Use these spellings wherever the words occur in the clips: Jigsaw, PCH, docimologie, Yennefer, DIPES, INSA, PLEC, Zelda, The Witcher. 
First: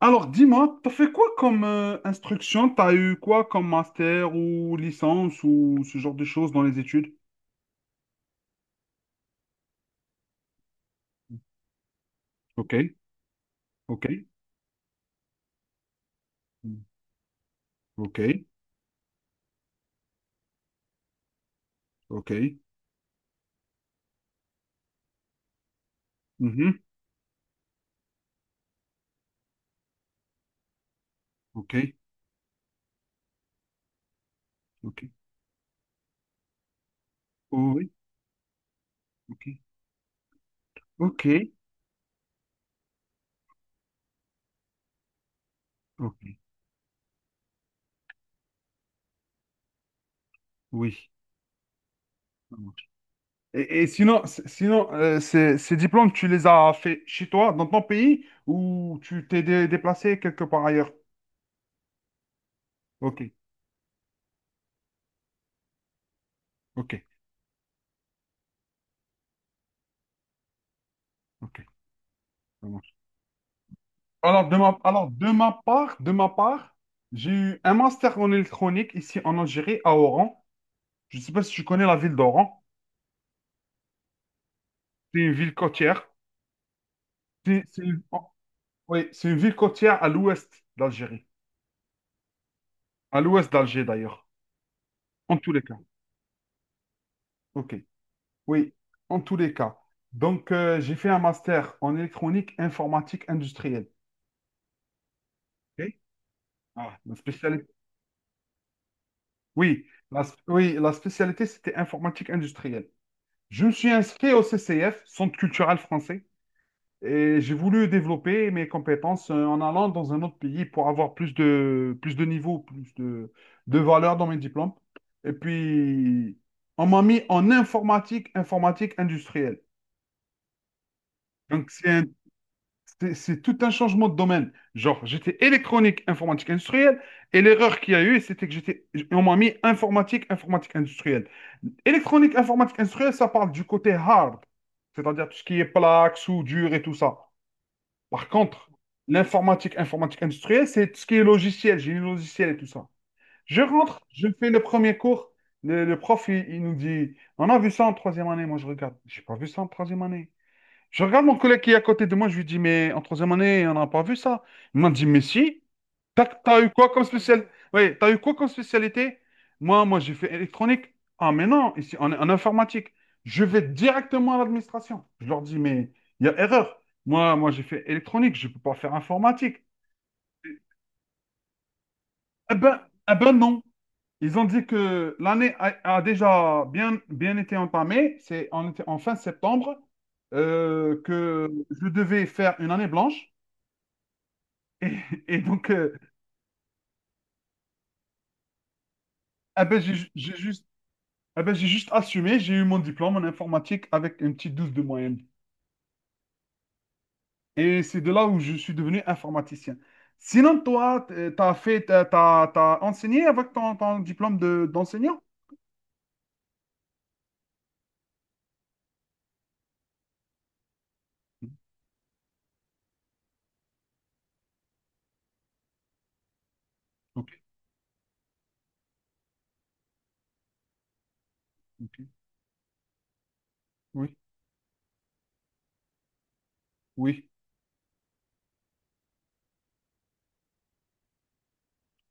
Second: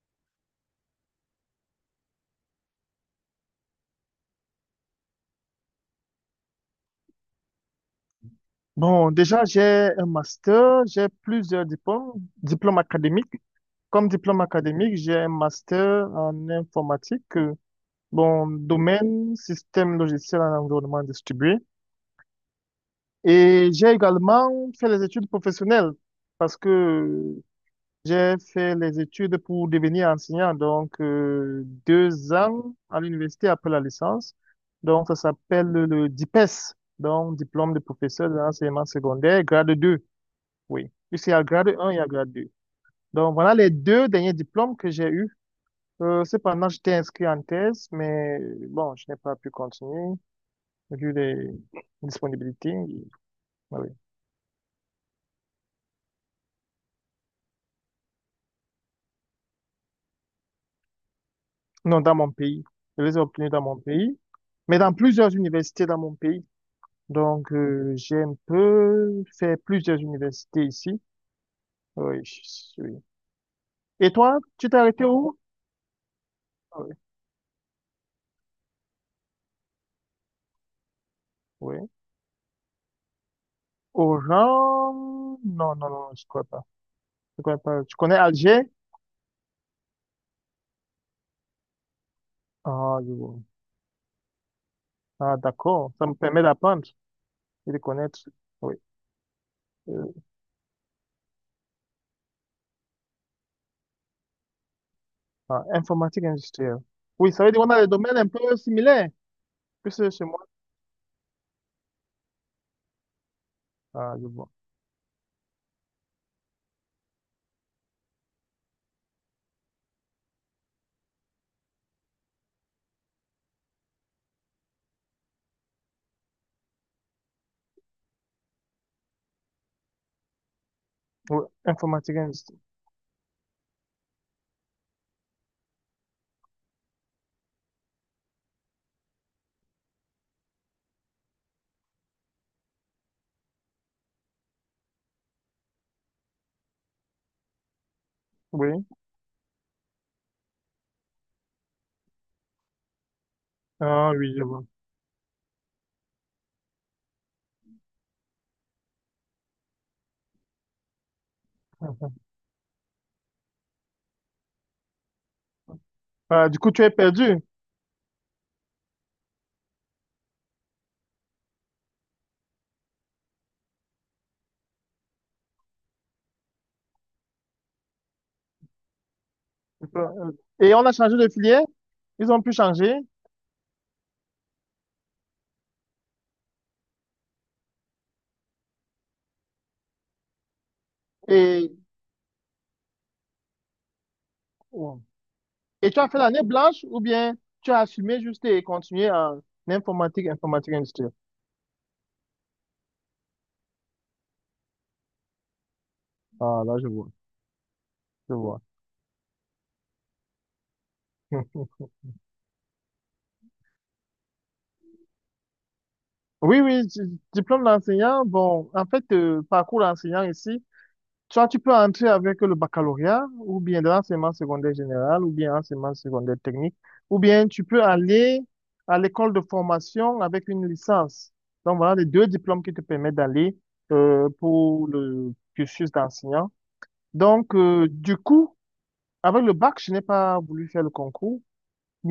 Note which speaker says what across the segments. Speaker 1: Alors, dis-moi, t'as fait quoi comme instruction? T'as eu quoi comme master ou licence ou ce genre de choses dans les études?
Speaker 2: Bon, déjà, j'ai un master, j'ai plusieurs diplômes,
Speaker 1: Ok,
Speaker 2: diplômes académiques.
Speaker 1: ok,
Speaker 2: Comme diplôme académique, j'ai un master en
Speaker 1: mm,
Speaker 2: informatique,
Speaker 1: ok,
Speaker 2: bon, domaine système logiciel en environnement distribué.
Speaker 1: ok,
Speaker 2: Et j'ai également fait les études professionnelles parce
Speaker 1: mhm,
Speaker 2: que j'ai fait les études pour devenir enseignant, donc
Speaker 1: ok,
Speaker 2: 2 ans à l'université après la licence.
Speaker 1: ok,
Speaker 2: Donc, ça s'appelle le DIPES, donc
Speaker 1: oh
Speaker 2: diplôme de
Speaker 1: oui,
Speaker 2: professeur de l'enseignement secondaire,
Speaker 1: ok,
Speaker 2: grade 2. Oui,
Speaker 1: ok,
Speaker 2: puisqu'il y a grade 1, il y a grade 2. Donc voilà les deux derniers diplômes que j'ai eus.
Speaker 1: ok,
Speaker 2: Cependant, j'étais inscrit en thèse, mais bon, je n'ai pas pu continuer
Speaker 1: oui.
Speaker 2: vu les
Speaker 1: Ça
Speaker 2: disponibilités.
Speaker 1: marche.
Speaker 2: Ah
Speaker 1: Et
Speaker 2: oui.
Speaker 1: sinon, sinon ces diplômes, tu les as fait chez toi, dans ton pays, ou tu t'es déplacé quelque part ailleurs?
Speaker 2: Non, dans mon pays. Je les
Speaker 1: Ok,
Speaker 2: ai obtenus dans mon pays, mais dans plusieurs universités dans mon pays.
Speaker 1: ok,
Speaker 2: Donc j'ai un peu fait plusieurs universités ici.
Speaker 1: ok.
Speaker 2: Ah oui, je
Speaker 1: Ça
Speaker 2: suis. Oui.
Speaker 1: marche.
Speaker 2: Et toi,
Speaker 1: Alors,
Speaker 2: tu t'es arrêté où?
Speaker 1: de ma part,
Speaker 2: Ah oui.
Speaker 1: j'ai eu un master en électronique ici en Algérie, à Oran. Je ne sais pas si tu
Speaker 2: Oui.
Speaker 1: connais la ville d'Oran.
Speaker 2: Oran?
Speaker 1: C'est une ville
Speaker 2: Non, non,
Speaker 1: côtière.
Speaker 2: non, je ne crois pas. Je ne connais
Speaker 1: C'est
Speaker 2: pas. Tu
Speaker 1: une,
Speaker 2: connais
Speaker 1: oh,
Speaker 2: Alger?
Speaker 1: oui, c'est une ville côtière à l'ouest d'Algérie.
Speaker 2: Ah, je
Speaker 1: À
Speaker 2: vois.
Speaker 1: l'ouest d'Alger, d'ailleurs.
Speaker 2: Ah,
Speaker 1: En tous les cas.
Speaker 2: d'accord. Ça me permet d'apprendre et
Speaker 1: OK.
Speaker 2: de connaître.
Speaker 1: Oui,
Speaker 2: Oui.
Speaker 1: en tous les cas.
Speaker 2: Euh,
Speaker 1: Donc, j'ai fait un master en électronique informatique industrielle.
Speaker 2: ah,
Speaker 1: OK.
Speaker 2: informatique industrielle.
Speaker 1: Ah, la
Speaker 2: Oui, ça veut dire qu'on
Speaker 1: spécialité.
Speaker 2: a des domaines un peu similaires.
Speaker 1: Oui,
Speaker 2: Puisque chez moi.
Speaker 1: la spécialité, c'était informatique industrielle. Je me suis
Speaker 2: Ah, je
Speaker 1: inscrit au
Speaker 2: vois.
Speaker 1: CCF, Centre culturel français. Et j'ai voulu développer mes compétences en allant dans un autre pays pour avoir plus de niveau, plus de valeur dans mes diplômes. Et puis, on m'a mis en informatique, informatique industrielle.
Speaker 2: Oui,
Speaker 1: Donc,
Speaker 2: informatique industrielle.
Speaker 1: c'est tout un changement de domaine. Genre, j'étais électronique, informatique industrielle, et l'erreur qu'il y a eu, c'était que on m'a mis informatique, informatique industrielle. Électronique, informatique industrielle, ça parle du côté hard, c'est-à-dire tout ce qui est plaques, soudure et tout ça. Par contre,
Speaker 2: Oui.
Speaker 1: l'informatique, informatique industrielle, c'est tout ce qui est logiciel, génie logiciel et tout ça. Je rentre,
Speaker 2: Ah,
Speaker 1: je
Speaker 2: oui, je
Speaker 1: fais le
Speaker 2: vois.
Speaker 1: premier cours. Le prof, il nous dit, on a vu ça en troisième année. Moi, je regarde, j'ai pas vu ça en troisième année. Je regarde mon collègue qui est à côté de moi, je lui dis, mais en troisième année, on n'a pas vu ça. Il m'a dit, mais si.
Speaker 2: Ah, du coup, tu es perdu.
Speaker 1: T'as eu quoi comme spécialité? J'ai fait électronique. Ah, mais non, ici, en informatique. Je vais directement à l'administration. Je leur dis, mais il y a erreur. J'ai fait électronique. Je ne peux pas faire informatique.
Speaker 2: Et on a changé de filière. Ils ont pu
Speaker 1: Eh ben,
Speaker 2: changer.
Speaker 1: eh ben non. Ils ont dit que l'année a déjà bien été entamée. C'est en fin septembre que
Speaker 2: Et,
Speaker 1: je devais faire une année blanche. Et, et donc,
Speaker 2: et tu as fait l'année blanche ou bien tu as assumé juste et continué en informatique,
Speaker 1: j'ai juste
Speaker 2: informatique industrielle.
Speaker 1: eh ben, j'ai juste assumé, j'ai eu mon diplôme en informatique avec une petite 12 de moyenne.
Speaker 2: Ah, là, je vois.
Speaker 1: Et c'est de là
Speaker 2: Je
Speaker 1: où je
Speaker 2: vois.
Speaker 1: suis devenu informaticien. Sinon, toi, t- t'as fait, t'as, t'as- t'as enseigné avec ton diplôme d'enseignant?
Speaker 2: Oui, oui, diplôme d'enseignant. Bon, en fait, parcours d'enseignant ici. Soit
Speaker 1: Mhm.
Speaker 2: tu peux entrer avec le baccalauréat, ou bien de l'enseignement secondaire général, ou bien enseignement secondaire technique, ou
Speaker 1: Ok,
Speaker 2: bien tu peux aller à l'école de formation avec une licence. Donc voilà
Speaker 1: ok,
Speaker 2: les deux diplômes qui te permettent d'aller
Speaker 1: oui,
Speaker 2: pour le cursus d'enseignant.
Speaker 1: oui,
Speaker 2: Donc du coup, avec le bac, je n'ai pas voulu faire le concours.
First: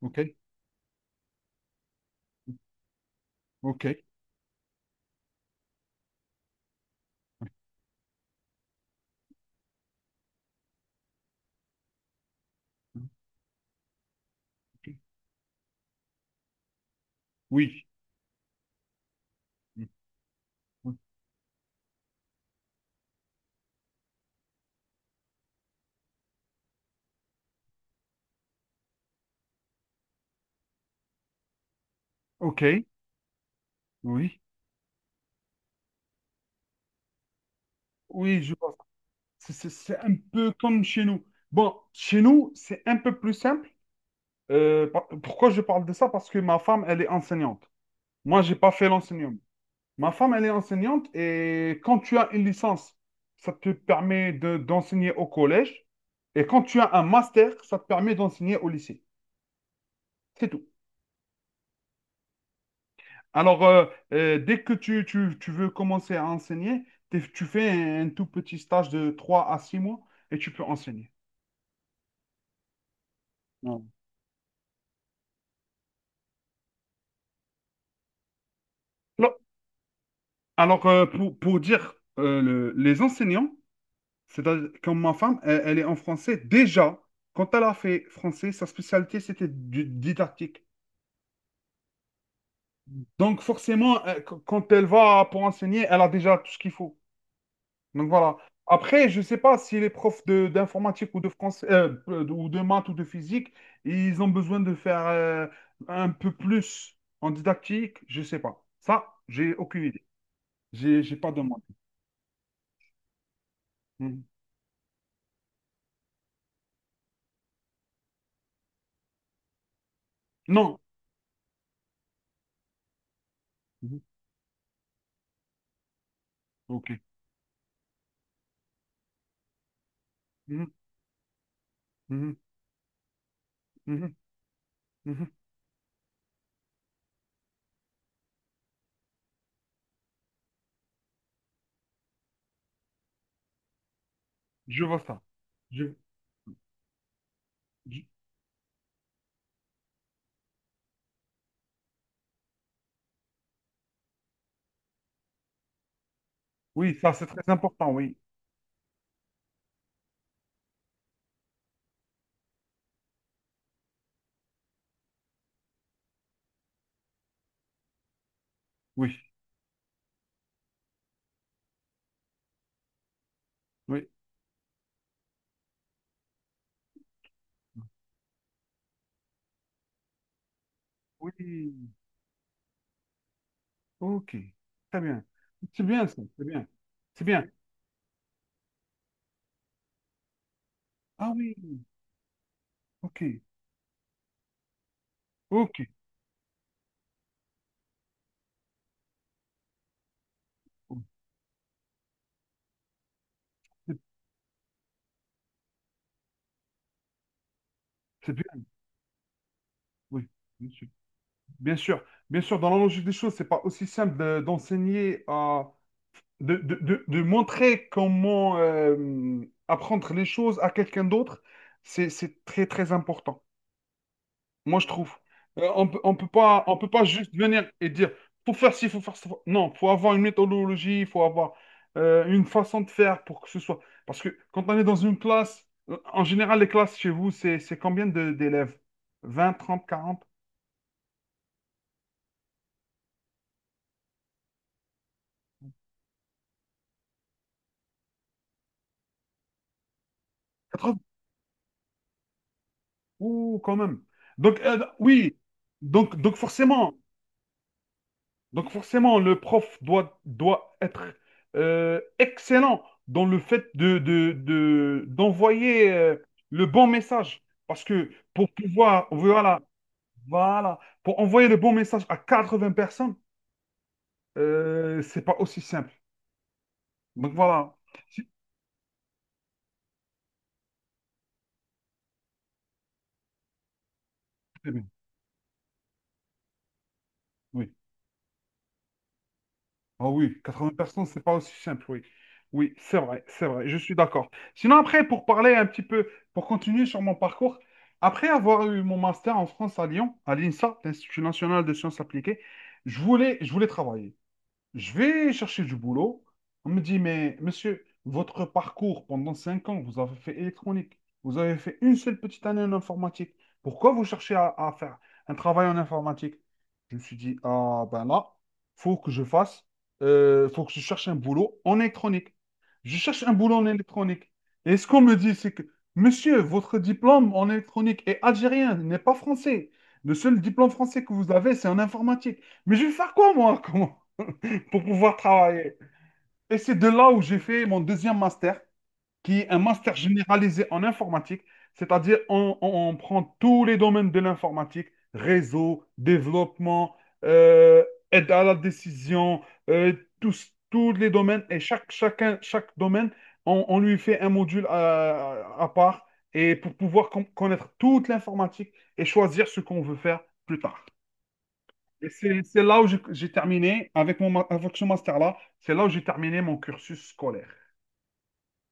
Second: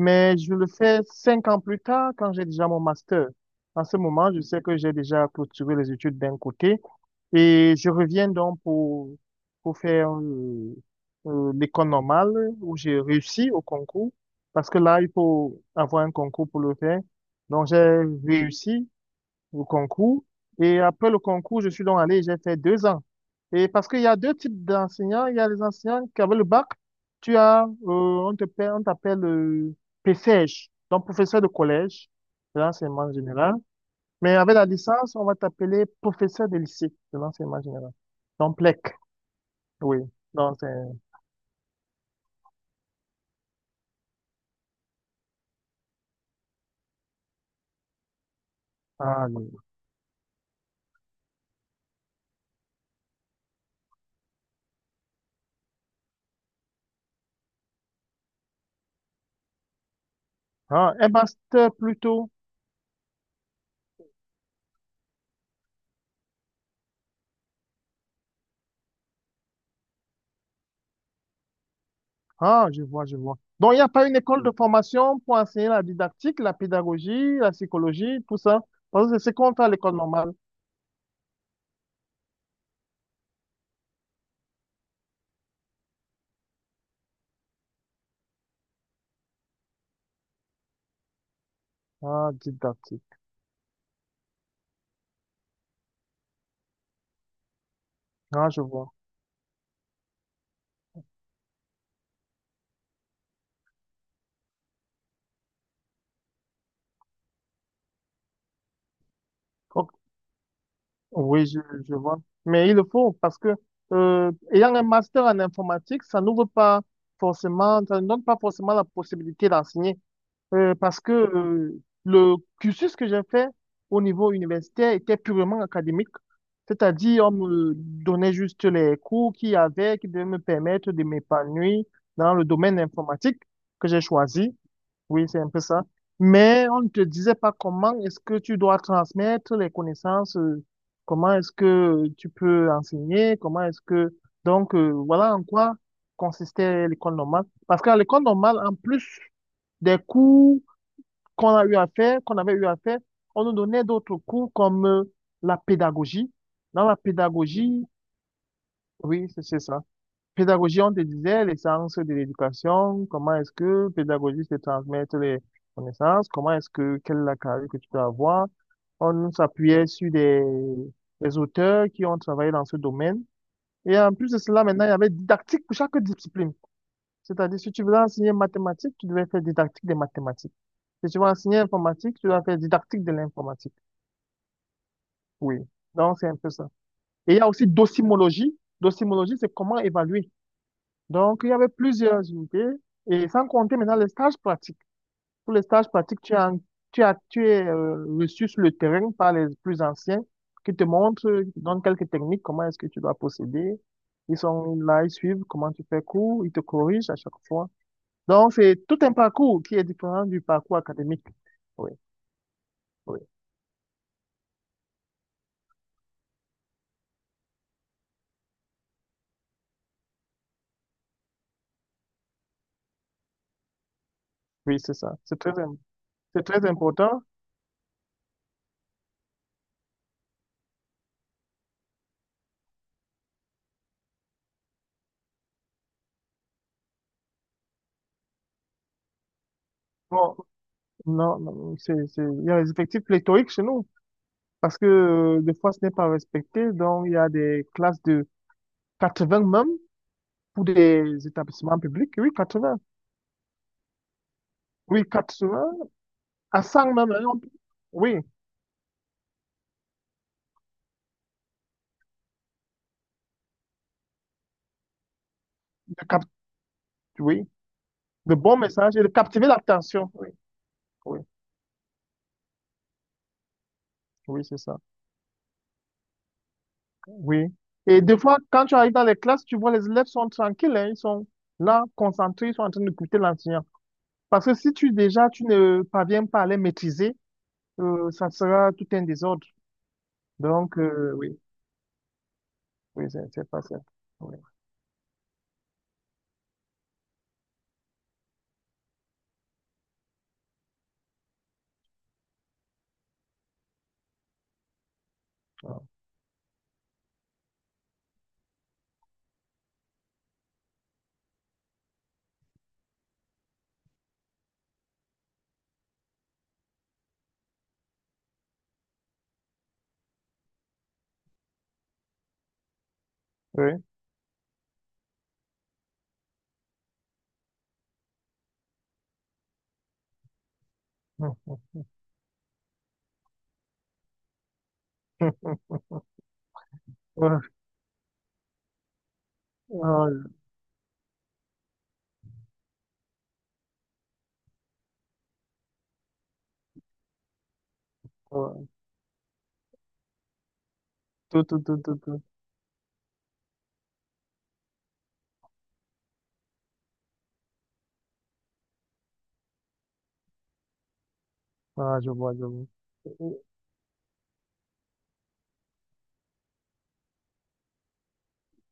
Speaker 1: ok,
Speaker 2: je le fais 5 ans plus tard quand j'ai déjà mon master.
Speaker 1: ok,
Speaker 2: En ce moment, je sais que j'ai déjà clôturé les études d'un côté
Speaker 1: ok,
Speaker 2: et je reviens donc pour faire l'école normale où j'ai réussi au concours parce que là, il faut avoir un concours pour le faire. Donc, j'ai
Speaker 1: oui,
Speaker 2: réussi au
Speaker 1: oui,
Speaker 2: concours. Et
Speaker 1: oui.
Speaker 2: après le concours, je suis donc allé, j'ai fait 2 ans. Et parce qu'il y a deux types d'enseignants. Il y a les enseignants qui avaient le bac. Tu as, on t'appelle PCH, donc professeur de collège de
Speaker 1: Ok,
Speaker 2: l'enseignement général. Mais
Speaker 1: oui,
Speaker 2: avec la licence, on va t'appeler professeur de lycée de l'enseignement général.
Speaker 1: oui, je
Speaker 2: Donc,
Speaker 1: pense.
Speaker 2: PLEC,
Speaker 1: C'est
Speaker 2: oui.
Speaker 1: un peu
Speaker 2: Donc, c'est
Speaker 1: comme chez nous. Bon, chez nous, c'est un peu plus simple. Pourquoi je parle de ça? Parce que ma femme, elle est enseignante. Moi, j'ai pas fait
Speaker 2: ah
Speaker 1: l'enseignant.
Speaker 2: oui.
Speaker 1: Ma femme, elle est enseignante et quand tu as une licence, ça te permet d'enseigner au collège. Et quand tu as un master, ça te permet d'enseigner au lycée. C'est tout.
Speaker 2: Ah, un master plutôt.
Speaker 1: Alors, dès que tu veux commencer à enseigner, tu fais un tout petit stage de 3 à 6 mois et tu peux enseigner.
Speaker 2: Ah, je vois, je vois. Donc, il
Speaker 1: Ouais.
Speaker 2: n'y a pas une école de formation pour enseigner la didactique, la pédagogie, la psychologie, tout ça. Parce que c'est ce
Speaker 1: Alors,
Speaker 2: qu'on fait à l'école normale.
Speaker 1: alors, pour dire les enseignants, c'est-à-dire comme ma femme, elle est en français déjà. Quand elle a fait français, sa spécialité, c'était didactique.
Speaker 2: Ah, didactique.
Speaker 1: Donc forcément, quand elle va pour enseigner, elle a déjà tout ce qu'il faut. Donc voilà.
Speaker 2: Ah, je vois.
Speaker 1: Après, je ne sais pas si les profs d'informatique ou de français ou de maths ou de physique, ils ont besoin de faire un peu plus en didactique. Je ne sais pas. Ça, j'ai aucune
Speaker 2: Ok.
Speaker 1: idée. J'ai pas
Speaker 2: Oui, je,
Speaker 1: demandé.
Speaker 2: je vois. Mais il le faut parce que,
Speaker 1: Mhm.
Speaker 2: ayant un master en informatique, ça n'ouvre pas forcément, ça ne donne pas forcément la possibilité d'enseigner.
Speaker 1: Non.
Speaker 2: Parce que le cursus que j'ai fait
Speaker 1: Mhm.
Speaker 2: au niveau universitaire était purement académique,
Speaker 1: Ok.
Speaker 2: c'est-à-dire on me donnait juste les cours qu'il y avait qui devaient me
Speaker 1: Mhm.
Speaker 2: permettre de m'épanouir dans
Speaker 1: Mhm.
Speaker 2: le domaine informatique que j'ai
Speaker 1: Mhm.
Speaker 2: choisi. Oui,
Speaker 1: Mhm.
Speaker 2: c'est un peu ça. Mais on ne te disait pas comment est-ce que tu dois transmettre les connaissances, comment est-ce que tu peux enseigner, comment est-ce que... Donc,
Speaker 1: Je vois ça.
Speaker 2: voilà en quoi
Speaker 1: Je-
Speaker 2: consistait l'école normale. Parce qu'à
Speaker 1: je-
Speaker 2: l'école normale, en plus des cours qu'on a eu à faire, qu'on avait eu à faire, on nous donnait d'autres cours comme la pédagogie. Dans la
Speaker 1: Oui, ça c'est très
Speaker 2: pédagogie,
Speaker 1: important. Oui.
Speaker 2: oui, c'est ça. Pédagogie, on te disait les sciences de l'éducation, comment est-ce que pédagogie, c'est transmettre les connaissances, comment est-ce que, quelle est la carrière que tu peux avoir.
Speaker 1: Oui.
Speaker 2: On s'appuyait sur des auteurs qui ont travaillé dans ce domaine. Et
Speaker 1: Oui.
Speaker 2: en plus de cela, maintenant, il y avait didactique pour chaque discipline. C'est-à-dire, si tu voulais enseigner mathématiques, tu devais faire didactique des mathématiques. Si tu vas enseigner
Speaker 1: Oui.
Speaker 2: informatique, tu vas faire didactique de l'informatique.
Speaker 1: Ok, très bien.
Speaker 2: Oui.
Speaker 1: C'est bien
Speaker 2: Donc,
Speaker 1: ça,
Speaker 2: c'est un
Speaker 1: c'est
Speaker 2: peu
Speaker 1: bien.
Speaker 2: ça.
Speaker 1: C'est
Speaker 2: Et il y
Speaker 1: bien.
Speaker 2: a aussi docimologie. Docimologie, c'est comment évaluer.
Speaker 1: Ah
Speaker 2: Donc, il y
Speaker 1: oui,
Speaker 2: avait plusieurs unités.
Speaker 1: ok,
Speaker 2: Et sans compter maintenant les stages pratiques. Pour les
Speaker 1: ok.
Speaker 2: stages pratiques, tu es reçu sur le terrain par les plus anciens qui te
Speaker 1: Oh,
Speaker 2: montrent, qui te donnent quelques techniques, comment est-ce que tu dois procéder.
Speaker 1: C'est
Speaker 2: Ils sont là, ils suivent comment tu fais cours, ils te corrigent à chaque fois.
Speaker 1: c'est
Speaker 2: Donc,
Speaker 1: bien,
Speaker 2: c'est tout un parcours qui est différent
Speaker 1: oui,
Speaker 2: du
Speaker 1: bien
Speaker 2: parcours
Speaker 1: sûr.
Speaker 2: académique.
Speaker 1: Bien
Speaker 2: Oui,
Speaker 1: sûr, bien sûr, dans la logique des
Speaker 2: oui,
Speaker 1: choses, c'est pas aussi simple d'enseigner à... De montrer comment apprendre les choses à quelqu'un d'autre, c'est très important.
Speaker 2: oui,
Speaker 1: Moi, je
Speaker 2: c'est
Speaker 1: trouve.
Speaker 2: ça. C'est très
Speaker 1: On peut pas
Speaker 2: important.
Speaker 1: juste venir et dire, faut faire ci, faut faire ça. Non, faut avoir une méthodologie, il faut avoir une façon de faire pour que ce soit. Parce que quand on est dans une classe, en général, les classes chez vous, c'est combien d'élèves? 20, 30, 40,
Speaker 2: Bon, non, non, il y a des effectifs pléthoriques chez nous parce que des fois ce n'est pas respecté. Donc, il y a des classes de 80 même pour
Speaker 1: 80?
Speaker 2: des établissements publics. Oui, 80.
Speaker 1: Ouh, quand même. Donc,
Speaker 2: Oui,
Speaker 1: oui.
Speaker 2: 80
Speaker 1: Donc, donc
Speaker 2: à
Speaker 1: forcément,
Speaker 2: 100 même, hein. Oui,
Speaker 1: Donc forcément, le prof, doit être excellent dans le fait d'envoyer
Speaker 2: de cap-
Speaker 1: le bon message.
Speaker 2: oui,
Speaker 1: Parce que
Speaker 2: de
Speaker 1: pour
Speaker 2: bons messages et
Speaker 1: pouvoir,
Speaker 2: de captiver l'attention. Oui,
Speaker 1: voilà, pour
Speaker 2: oui,
Speaker 1: envoyer le bon message à 80 personnes,
Speaker 2: oui, c'est ça.
Speaker 1: c'est pas aussi simple. Donc
Speaker 2: Oui.
Speaker 1: voilà.
Speaker 2: Et des
Speaker 1: Si-
Speaker 2: fois, quand tu arrives dans les classes, tu vois les élèves sont tranquilles, hein, ils sont là, concentrés, ils sont en train d'écouter l'enseignant. Parce que si tu déjà, tu ne parviens pas à les maîtriser,
Speaker 1: Oui.
Speaker 2: ça sera tout un désordre.
Speaker 1: Ah oui, 80
Speaker 2: Donc,
Speaker 1: personnes, c'est pas
Speaker 2: oui,
Speaker 1: aussi simple, oui. Oui,
Speaker 2: oui, c'est
Speaker 1: c'est
Speaker 2: c'est pas
Speaker 1: vrai, je
Speaker 2: ça.
Speaker 1: suis d'accord.
Speaker 2: Oui,
Speaker 1: Sinon, après, pour parler un petit peu, pour continuer sur mon parcours, après avoir eu mon master en France à Lyon, à l'INSA, l'Institut national de sciences appliquées, je voulais travailler. Je vais chercher du
Speaker 2: ah,
Speaker 1: boulot. On me dit, mais monsieur, votre parcours pendant 5 ans, vous avez fait électronique, vous avez fait une seule petite année en informatique. Pourquoi vous cherchez à faire un travail en informatique? Je me suis dit, ah ben là, faut que je fasse, faut que je cherche un boulot en électronique. Je cherche un boulot en
Speaker 2: oui.
Speaker 1: électronique. Et ce qu'on me dit, c'est que, monsieur, votre diplôme en électronique est algérien, n'est pas français. Le seul diplôme français que vous avez, c'est en informatique. Mais je vais faire quoi, moi? Comment? Pour pouvoir travailler. Et c'est de là où j'ai
Speaker 2: Hum.
Speaker 1: fait mon deuxième master, qui est un
Speaker 2: Ouais,
Speaker 1: master
Speaker 2: ah,
Speaker 1: généralisé en informatique, c'est-à-dire on prend tous les domaines de l'informatique, réseau, développement, euh, aide
Speaker 2: je
Speaker 1: à la
Speaker 2: vois.
Speaker 1: décision, euh, tous les
Speaker 2: Tout,
Speaker 1: domaines,
Speaker 2: tout,
Speaker 1: et
Speaker 2: tout, tout, tout.
Speaker 1: chaque domaine, on lui fait un module à part, et pour pouvoir connaître toute l'informatique et choisir ce qu'on veut faire plus tard.
Speaker 2: Ah,
Speaker 1: Et
Speaker 2: je vois,
Speaker 1: C'est
Speaker 2: je
Speaker 1: c'est
Speaker 2: vois.
Speaker 1: là où j'ai terminé, avec ce master-là, c'est là où j'ai terminé mon cursus scolaire.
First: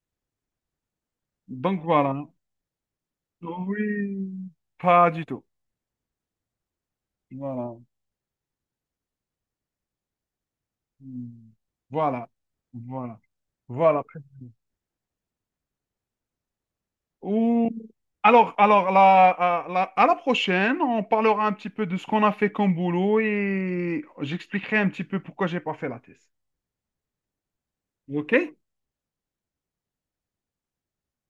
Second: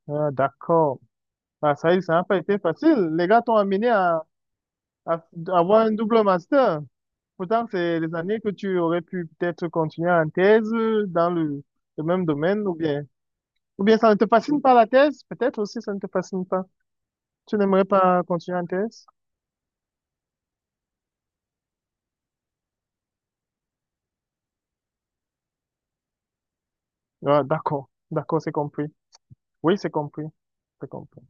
Speaker 2: Ah, d'accord. Ah,
Speaker 1: Donc
Speaker 2: ça y est,
Speaker 1: voilà.
Speaker 2: ça n'a pas été facile. Les gars t'ont amené
Speaker 1: Oui, pas
Speaker 2: à
Speaker 1: du tout.
Speaker 2: à avoir un double master. Pourtant,
Speaker 1: Voilà.
Speaker 2: c'est les années que tu aurais pu peut-être continuer en thèse dans
Speaker 1: Hmm.
Speaker 2: le même
Speaker 1: Voilà.
Speaker 2: domaine, ou bien,
Speaker 1: Voilà.
Speaker 2: ou bien
Speaker 1: Voilà.
Speaker 2: ça ne te fascine pas la thèse, peut-être aussi ça ne te fascine pas. Tu
Speaker 1: Ou...
Speaker 2: n'aimerais pas
Speaker 1: Alors,
Speaker 2: continuer en
Speaker 1: alors
Speaker 2: thèse?
Speaker 1: la- à la prochaine, on parlera un petit peu de ce qu'on a fait comme boulot et j'expliquerai un petit peu pourquoi j'ai pas fait la thèse.
Speaker 2: Ah, d'accord, d'accord, c'est
Speaker 1: OK?
Speaker 2: compris. Oui, c'est compris. C'est compris.